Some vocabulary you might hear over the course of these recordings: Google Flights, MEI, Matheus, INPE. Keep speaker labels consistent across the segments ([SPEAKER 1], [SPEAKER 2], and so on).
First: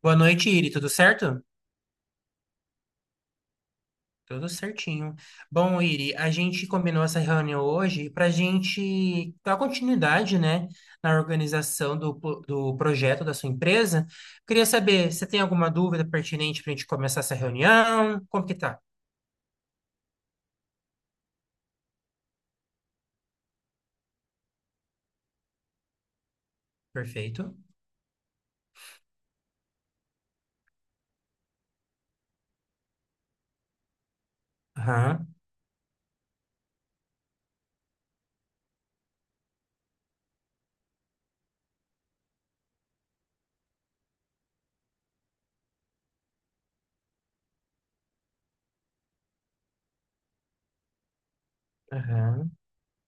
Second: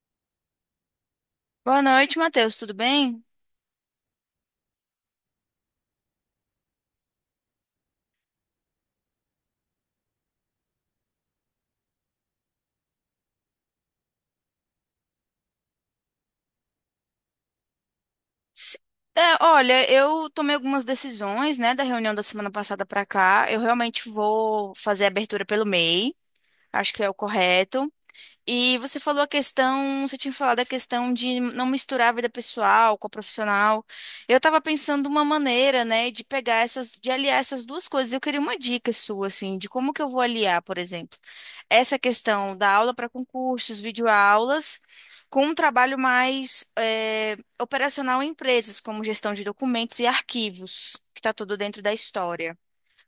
[SPEAKER 1] Boa noite, Iri. Tudo certo?
[SPEAKER 2] Boa noite, Matheus. Tudo bem?
[SPEAKER 1] Tudo certinho. Bom, Iri, a gente combinou essa reunião hoje para a gente dar continuidade, né, na organização do projeto da sua empresa. Queria saber, você tem alguma dúvida pertinente para a gente começar essa reunião? Como que
[SPEAKER 2] Se-
[SPEAKER 1] tá?
[SPEAKER 2] Olha, eu tomei algumas decisões, né, da reunião da semana passada para cá. Eu realmente vou fazer a abertura pelo MEI, acho que é o
[SPEAKER 1] Perfeito.
[SPEAKER 2] correto. E você falou a questão, você tinha falado a questão de não misturar a vida pessoal com a profissional. Eu estava pensando uma
[SPEAKER 1] Aham,
[SPEAKER 2] maneira, né, de pegar essas, de aliar essas duas coisas. Eu queria uma dica sua, assim, de como que eu vou aliar, por exemplo, essa questão da aula para concursos, videoaulas, com um trabalho mais operacional em empresas, como gestão de documentos e arquivos, que está tudo dentro da
[SPEAKER 1] aham.
[SPEAKER 2] história.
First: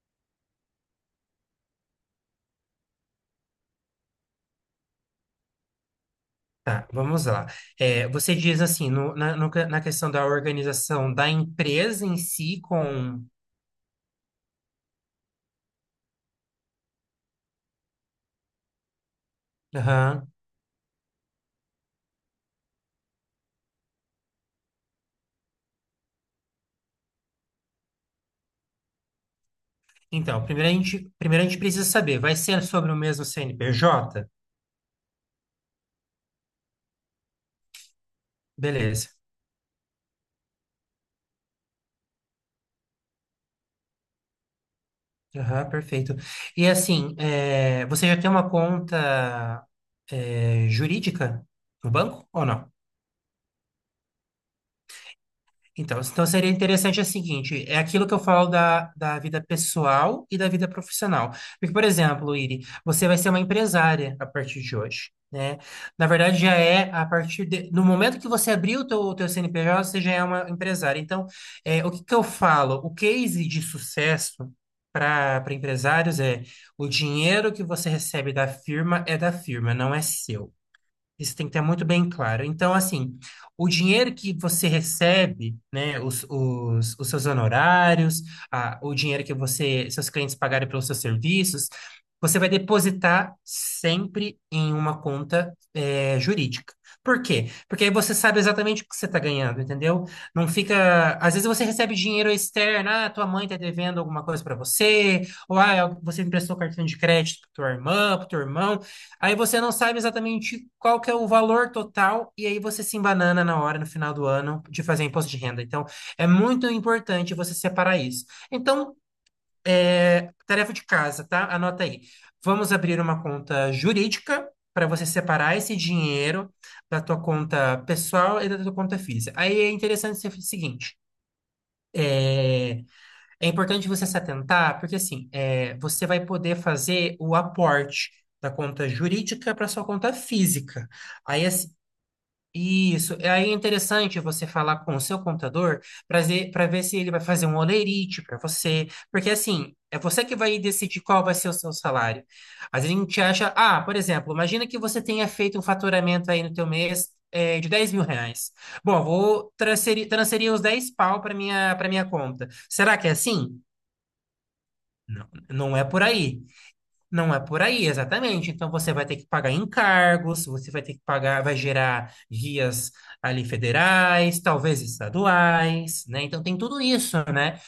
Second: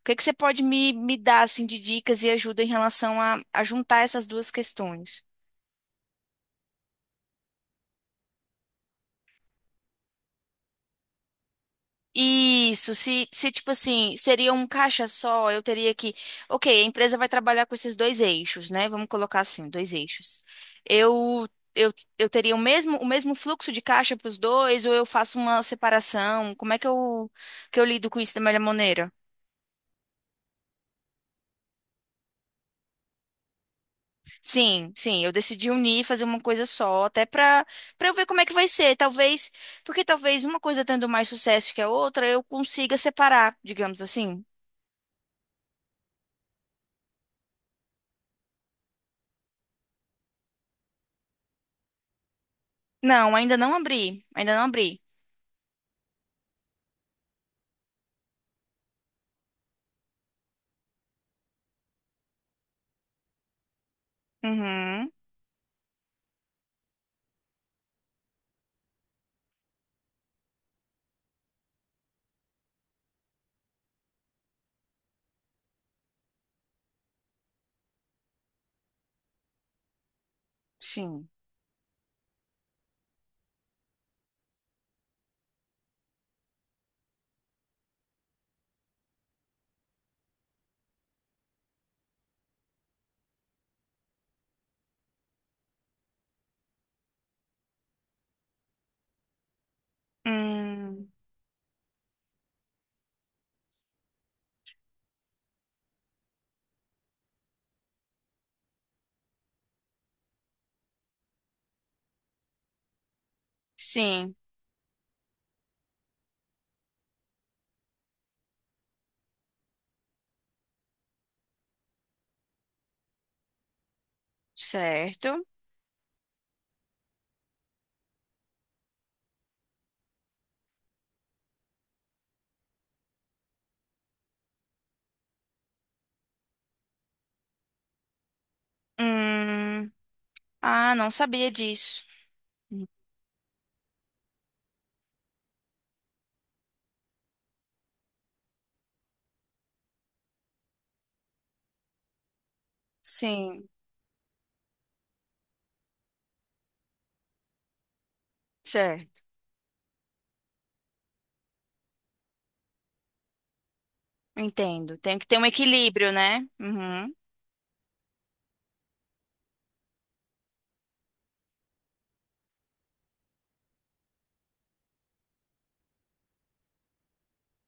[SPEAKER 2] O que que você pode me dar, assim, de dicas e ajuda em relação a juntar essas duas questões?
[SPEAKER 1] Tá, vamos lá. É, você diz assim, na questão da organização da empresa em si
[SPEAKER 2] Isso,
[SPEAKER 1] com...
[SPEAKER 2] se tipo assim, seria um caixa só, eu teria que. Ok, a empresa vai trabalhar com esses dois eixos, né? Vamos colocar assim, dois
[SPEAKER 1] Aham.
[SPEAKER 2] eixos. Eu, eu, eu teria o mesmo fluxo de caixa para os dois, ou eu faço uma separação? Como é que eu lido com isso da melhor maneira?
[SPEAKER 1] Então, primeiro a gente precisa saber, vai ser sobre o mesmo CNPJ?
[SPEAKER 2] Sim, sim, eu decidi unir, fazer uma coisa só, até para eu ver como é que vai ser.
[SPEAKER 1] Beleza.
[SPEAKER 2] Talvez, porque talvez uma coisa tendo mais sucesso que a outra, eu consiga separar, digamos assim.
[SPEAKER 1] Aham, perfeito. E assim, é, você já tem uma conta, é, jurídica no banco ou não?
[SPEAKER 2] Não, ainda não abri, ainda não abri.
[SPEAKER 1] Então, seria interessante é o seguinte, é aquilo que eu falo da vida pessoal e da vida profissional. Porque, por exemplo, Iri, você vai ser uma empresária a partir de
[SPEAKER 2] Uhum,
[SPEAKER 1] hoje, né? Na verdade, já é a partir de, no momento que você abrir o teu CNPJ, você já é uma empresária. Então, é, o que que eu falo? O case de sucesso para empresários é o dinheiro que você recebe da firma é da firma, não é seu.
[SPEAKER 2] sim.
[SPEAKER 1] Isso tem que ter muito bem claro. Então, assim, o dinheiro que você recebe, né, os seus honorários, o dinheiro que você, seus clientes pagarem pelos seus serviços, você vai depositar sempre em uma conta, jurídica. Por quê? Porque aí você sabe exatamente o que você está ganhando, entendeu? Não
[SPEAKER 2] Hum,
[SPEAKER 1] fica. Às vezes você recebe dinheiro externo, ah, tua mãe está devendo alguma coisa para você, ou ah, você emprestou cartão de crédito para tua irmã, para teu irmão. Aí você não sabe exatamente qual que é o valor total e aí você se embanana na hora, no final do
[SPEAKER 2] sim,
[SPEAKER 1] ano, de fazer imposto de renda. Então, é muito importante você separar isso. Então, é, tarefa de casa, tá? Anota aí. Vamos abrir uma conta jurídica para você
[SPEAKER 2] certo.
[SPEAKER 1] separar esse dinheiro da tua conta pessoal e da tua conta física. Aí é interessante ser o seguinte. É, é importante você se atentar, porque assim, é, você vai poder fazer o aporte da conta jurídica para sua
[SPEAKER 2] Hum,
[SPEAKER 1] conta física.
[SPEAKER 2] ah, não
[SPEAKER 1] Aí,
[SPEAKER 2] sabia
[SPEAKER 1] assim,
[SPEAKER 2] disso. Uhum.
[SPEAKER 1] isso. Aí é interessante você falar com o seu contador para ver, se ele vai fazer um holerite para você. Porque assim, é você que vai decidir qual vai ser o seu salário. Às vezes a gente acha,
[SPEAKER 2] Sim,
[SPEAKER 1] ah, por exemplo, imagina que você tenha feito um faturamento aí no teu mês. É, de R$ 10.000. Bom,
[SPEAKER 2] certo.
[SPEAKER 1] transferir os 10 pau para minha conta. Será que é assim?
[SPEAKER 2] Entendo. Tem que
[SPEAKER 1] Não,
[SPEAKER 2] ter um
[SPEAKER 1] não é por
[SPEAKER 2] equilíbrio, né?
[SPEAKER 1] aí.
[SPEAKER 2] Uhum.
[SPEAKER 1] Não é por aí, exatamente. Então você vai ter que pagar encargos, você vai ter que pagar, vai gerar guias ali federais, talvez estaduais, né? Então tem tudo isso, né?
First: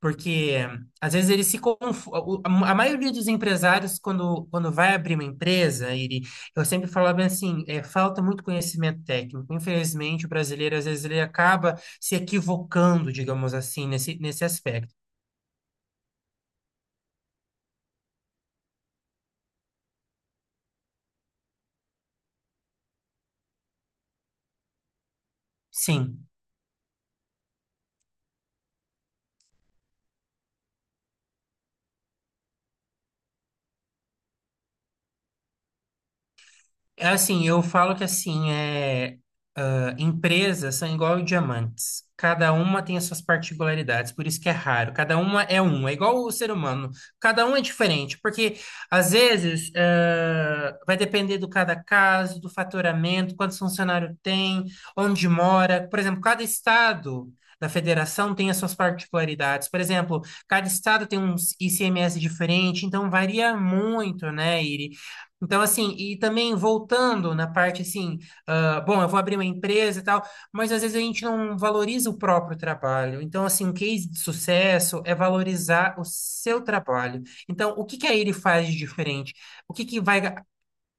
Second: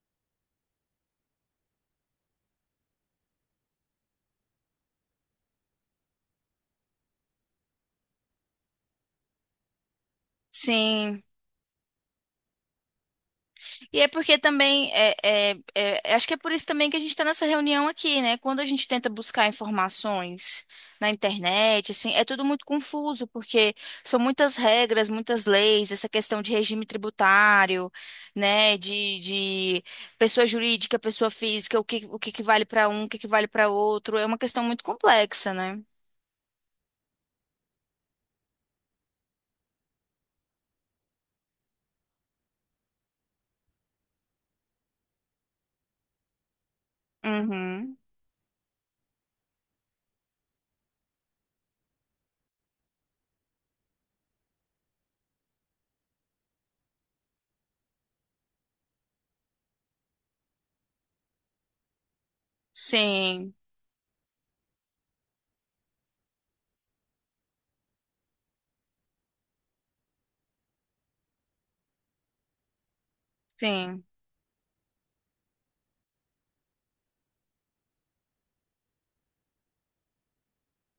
[SPEAKER 1] Porque às vezes eles se confundem. A maioria dos empresários, quando vai abrir uma empresa, ele, eu sempre falava assim, é, falta muito conhecimento técnico. Infelizmente, o brasileiro, às vezes, ele
[SPEAKER 2] Sim.
[SPEAKER 1] acaba se equivocando, digamos assim,
[SPEAKER 2] E é porque
[SPEAKER 1] nesse
[SPEAKER 2] também,
[SPEAKER 1] aspecto.
[SPEAKER 2] acho que é por isso também que a gente está nessa reunião aqui, né? Quando a gente tenta buscar informações na internet, assim, é tudo muito confuso, porque são muitas regras, muitas leis, essa
[SPEAKER 1] Sim.
[SPEAKER 2] questão de regime tributário, né? De pessoa jurídica, pessoa física, o que que vale para um, o que que vale para outro. É uma questão muito complexa, né?
[SPEAKER 1] É assim, eu falo que assim, é, ah, empresas são igual diamantes. Cada uma tem as suas particularidades, por isso que é raro. Cada uma é um, é igual o ser humano. Cada um é
[SPEAKER 2] Uhum.
[SPEAKER 1] diferente, porque às vezes ah, vai depender do cada caso, do faturamento, quantos funcionários tem, onde mora. Por exemplo, cada estado da federação tem as suas particularidades. Por exemplo, cada estado tem um ICMS diferente, então
[SPEAKER 2] Sim,
[SPEAKER 1] varia muito, né? Então, assim, e também voltando na parte assim, ah, bom, eu vou abrir uma empresa e tal, mas às vezes a gente não valoriza o próprio trabalho. Então, assim, um
[SPEAKER 2] sim,
[SPEAKER 1] case de sucesso é valorizar o seu trabalho. Então, o que que aí ele faz de diferente? O que que vai,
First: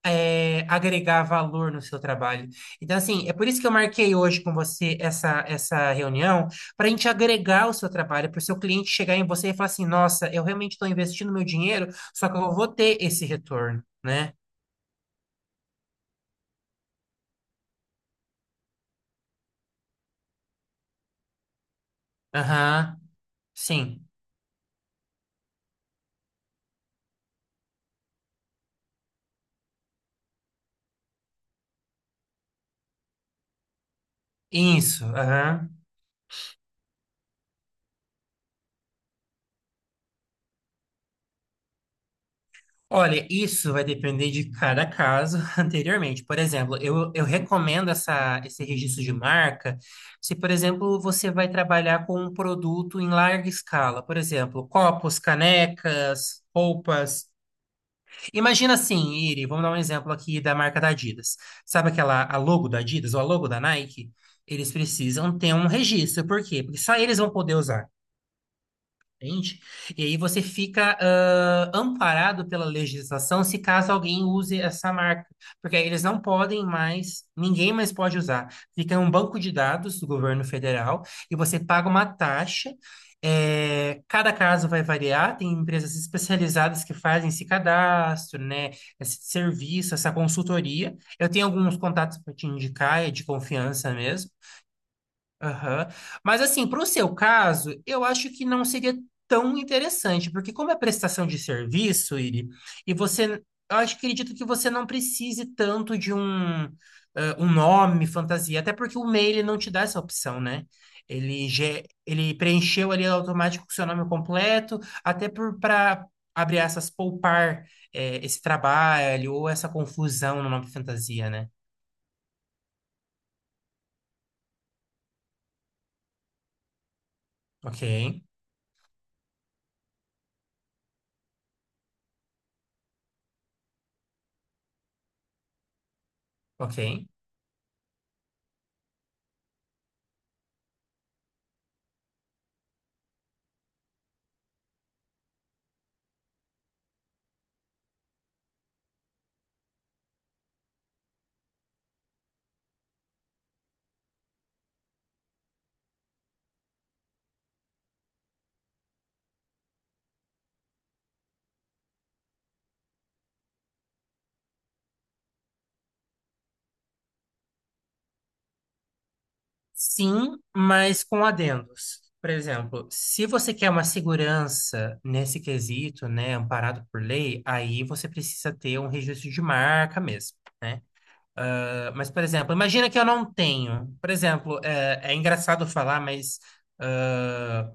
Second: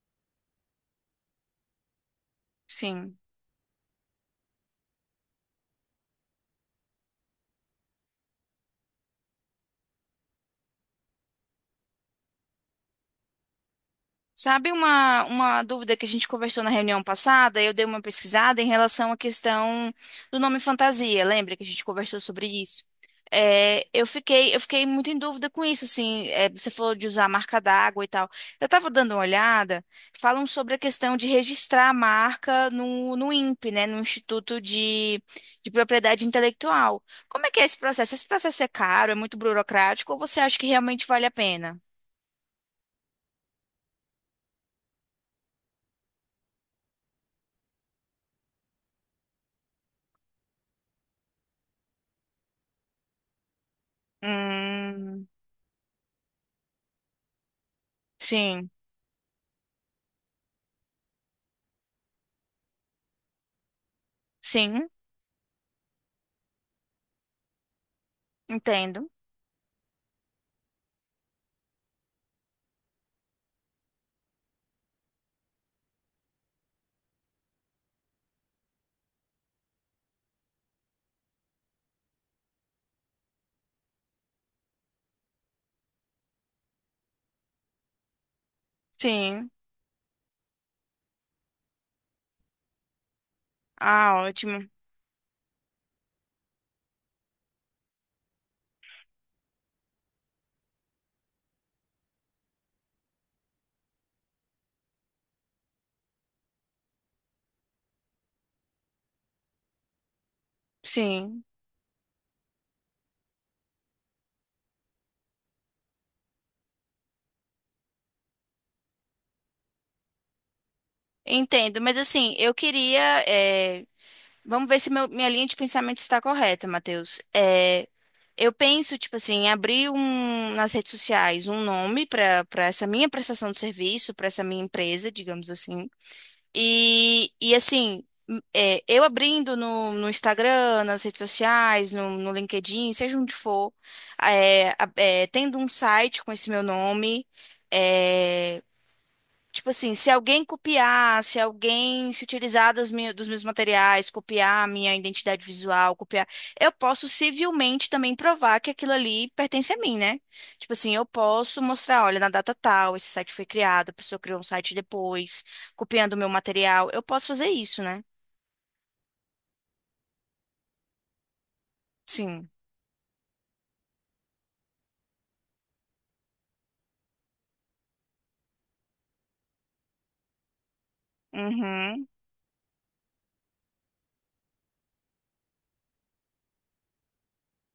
[SPEAKER 1] agregar valor no seu trabalho? Então,
[SPEAKER 2] sim.
[SPEAKER 1] assim, é por isso que eu marquei hoje com você essa, essa reunião, para a gente agregar o seu trabalho, para o seu cliente chegar em você e falar assim: nossa, eu realmente estou investindo meu dinheiro, só que eu vou ter esse retorno. Né?
[SPEAKER 2] Sabe uma dúvida que a gente conversou na reunião passada? Eu dei uma pesquisada em relação à questão do nome fantasia. Lembra que a gente conversou sobre isso?
[SPEAKER 1] Aham,
[SPEAKER 2] É,
[SPEAKER 1] sim,
[SPEAKER 2] eu fiquei muito em dúvida com isso, assim. É, você falou de usar a marca d'água e tal. Eu estava dando uma olhada, falam sobre a questão de registrar a marca no INPE, né? No Instituto
[SPEAKER 1] isso,
[SPEAKER 2] de,
[SPEAKER 1] aham.
[SPEAKER 2] de Propriedade Intelectual. Como é que é esse processo? Esse processo é caro, é muito burocrático, ou você acha que realmente vale a pena?
[SPEAKER 1] Olha, isso vai depender de cada caso anteriormente. Por exemplo, eu recomendo essa, esse registro de marca se, por exemplo, você vai trabalhar com um produto em larga escala. Por exemplo, copos,
[SPEAKER 2] Hum,
[SPEAKER 1] canecas, roupas.
[SPEAKER 2] sim.
[SPEAKER 1] Imagina assim, Iri, vamos dar um exemplo aqui da marca da Adidas. Sabe aquela a logo da Adidas ou a logo da Nike? Eles
[SPEAKER 2] Sim,
[SPEAKER 1] precisam ter um registro. Por quê? Porque só eles vão poder usar.
[SPEAKER 2] entendo.
[SPEAKER 1] Entende? E aí você fica ah, amparado pela legislação se caso alguém use essa marca, porque aí eles não podem mais, ninguém mais pode usar. Fica em um banco de dados do governo federal e você paga uma taxa. Eh, cada caso vai variar, tem empresas especializadas que fazem esse cadastro, né, esse
[SPEAKER 2] Sim.
[SPEAKER 1] serviço, essa consultoria. Eu tenho alguns contatos para te indicar, é de confiança
[SPEAKER 2] Ah,
[SPEAKER 1] mesmo.
[SPEAKER 2] ótimo.
[SPEAKER 1] Aham. Mas assim, para o seu caso, eu acho que não seria tão interessante, porque como é prestação de serviço, Iri, e você, eu acho que acredito que você não precise tanto de um, um nome, fantasia, até porque o e-mail ele não te dá essa opção, né?
[SPEAKER 2] Sim,
[SPEAKER 1] Ele, ele preencheu ali automático o seu nome completo, até por para abrir essas poupar eh, esse trabalho ou essa confusão no nome fantasia, né?
[SPEAKER 2] entendo. Mas assim, eu queria. eh, Vamos ver se minha linha de pensamento está correta, Matheus.
[SPEAKER 1] Ok,
[SPEAKER 2] Eu penso, tipo assim, em abrir um, nas redes sociais um nome para essa minha prestação de serviço, para essa minha empresa, digamos assim.
[SPEAKER 1] ok.
[SPEAKER 2] E assim, é, eu abrindo no Instagram, nas redes sociais, no LinkedIn, seja onde for, tendo um site com esse meu nome, é, tipo assim, se alguém copiar, se alguém se utilizar dos meus materiais, copiar a minha identidade visual, copiar, eu posso civilmente também provar que aquilo ali pertence a mim, né? Tipo assim, eu posso mostrar, olha, na data tal, esse site foi criado, a pessoa criou um site depois, copiando o meu material. Eu posso fazer isso, né?
[SPEAKER 1] Sim, mas com adendos. Por
[SPEAKER 2] Sim.
[SPEAKER 1] exemplo, se você quer uma segurança nesse quesito, né, amparado por lei, aí você precisa ter um registro de marca mesmo, né? Ah,
[SPEAKER 2] Uhum.
[SPEAKER 1] mas, por exemplo, imagina que eu não tenho. Por exemplo, é engraçado falar, mas ah,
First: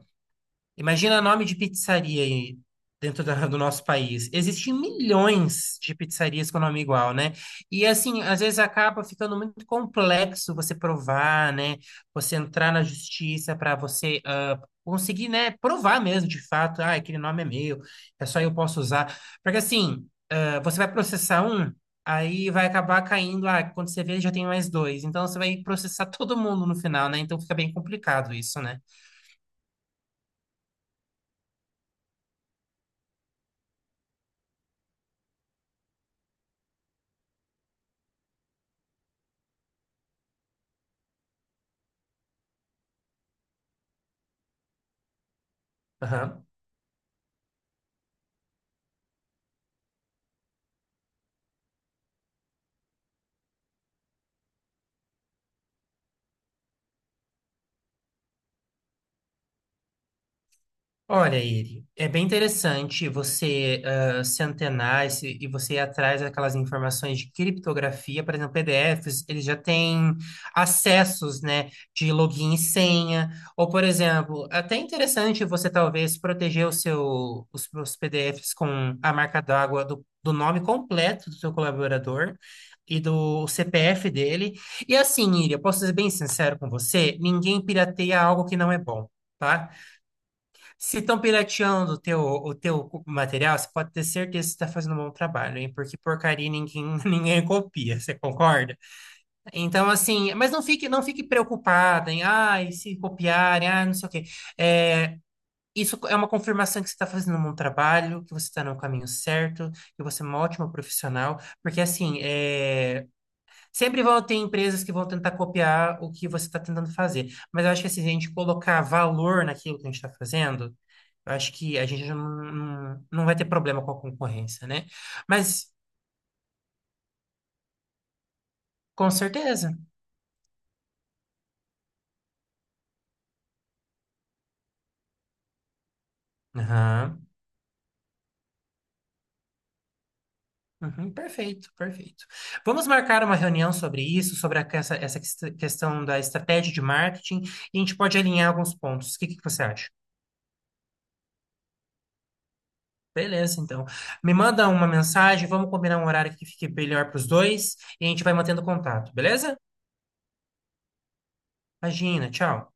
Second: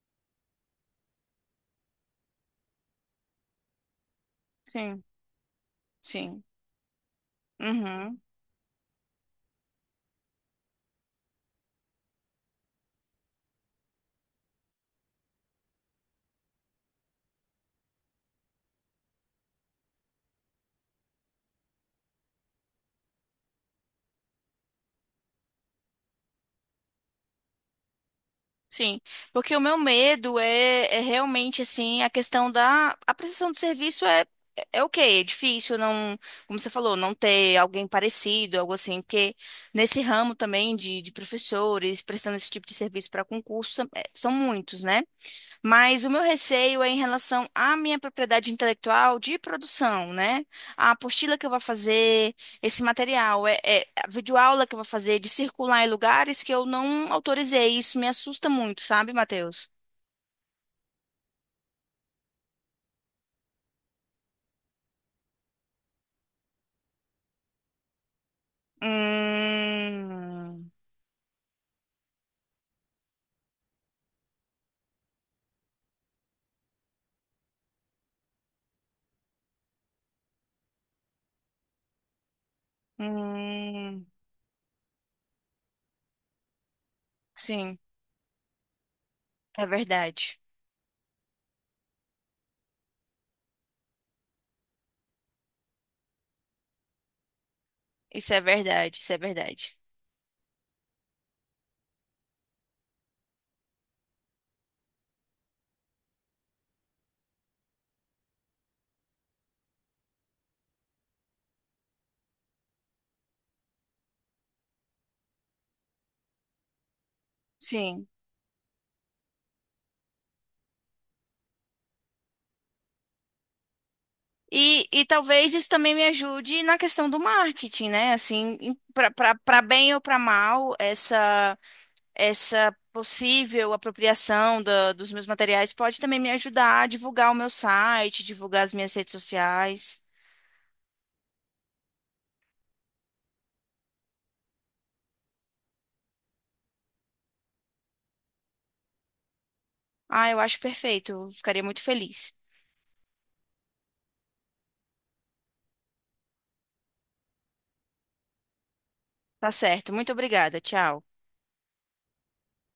[SPEAKER 1] imagina nome de pizzaria aí dentro do nosso país. Existem
[SPEAKER 2] Sim.
[SPEAKER 1] milhões de
[SPEAKER 2] Sim.
[SPEAKER 1] pizzarias com nome igual, né? E
[SPEAKER 2] Uhum.
[SPEAKER 1] assim, às vezes acaba ficando muito complexo você provar, né? Você entrar na justiça para você ah, conseguir, né, provar mesmo de fato, ah, aquele nome é meu, é só eu posso usar. Porque assim, ah, você vai processar um, aí vai acabar caindo, ah, quando você vê já tem mais 2. Então você vai processar todo mundo no final, né? Então fica bem complicado isso, né?
[SPEAKER 2] Sim, porque o meu medo é realmente assim a questão da a prestação de serviço é o ok, é difícil não, como você falou, não ter alguém parecido, algo assim, porque nesse ramo também de professores prestando esse tipo de serviço para concurso é, são muitos, né? Mas o meu
[SPEAKER 1] Aham.
[SPEAKER 2] receio é em relação à minha propriedade intelectual de produção, né? A apostila que eu vou fazer, esse material, a videoaula que eu vou fazer, de circular em lugares que eu não autorizei. Isso me assusta muito, sabe, Matheus?
[SPEAKER 1] Olha, Iri, é bem interessante você ah, se antenar e, se- e você ir atrás daquelas informações de criptografia, por exemplo, PDFs, eles já têm
[SPEAKER 2] Hum,
[SPEAKER 1] acessos, né, de login e senha, ou, por exemplo, até interessante você talvez proteger os seus PDFs com a marca d'água do nome completo do seu colaborador e do
[SPEAKER 2] hum,
[SPEAKER 1] CPF dele. E assim, Iri, eu posso ser bem sincero com você, ninguém
[SPEAKER 2] sim,
[SPEAKER 1] pirateia algo que não é bom.
[SPEAKER 2] é
[SPEAKER 1] Tá?
[SPEAKER 2] verdade.
[SPEAKER 1] Se estão pirateando o teu material, você pode ter certeza que você está fazendo um bom trabalho, hein? Porque porcaria ninguém, ninguém copia, você
[SPEAKER 2] Isso é
[SPEAKER 1] concorda?
[SPEAKER 2] verdade, isso é verdade.
[SPEAKER 1] Então, assim, mas não fique preocupada em, ah, e se copiarem, ah, não sei o quê. É, isso é uma confirmação que você está fazendo um bom trabalho, que você está no caminho certo, que você é uma ótima profissional, porque, assim, é. Sempre vão ter empresas que vão tentar copiar o que você está tentando fazer. Mas eu acho que assim,
[SPEAKER 2] Sim.
[SPEAKER 1] se a gente colocar valor naquilo que a gente está fazendo, eu acho que a gente não, não, não vai ter problema com a concorrência,
[SPEAKER 2] E,
[SPEAKER 1] né?
[SPEAKER 2] e talvez
[SPEAKER 1] Mas
[SPEAKER 2] isso também me ajude na questão do marketing, né? Assim,
[SPEAKER 1] com
[SPEAKER 2] para
[SPEAKER 1] certeza.
[SPEAKER 2] bem ou para mal, essa. Essa possível apropriação dos meus materiais pode também me ajudar a
[SPEAKER 1] Aham.
[SPEAKER 2] divulgar o meu site, divulgar as minhas redes sociais.
[SPEAKER 1] Uhum, perfeito, perfeito. Vamos marcar uma reunião sobre isso, essa, essa questão da estratégia de marketing, e a gente pode alinhar alguns pontos. O que que você acha?
[SPEAKER 2] Ah, eu acho perfeito. Eu Ficaria muito feliz.
[SPEAKER 1] Beleza, então. Me manda uma mensagem, vamos combinar um horário que fique melhor para os dois e a gente vai mantendo contato,
[SPEAKER 2] Tá
[SPEAKER 1] beleza?
[SPEAKER 2] certo. Muito obrigada. Tchau.
[SPEAKER 1] Imagina, tchau.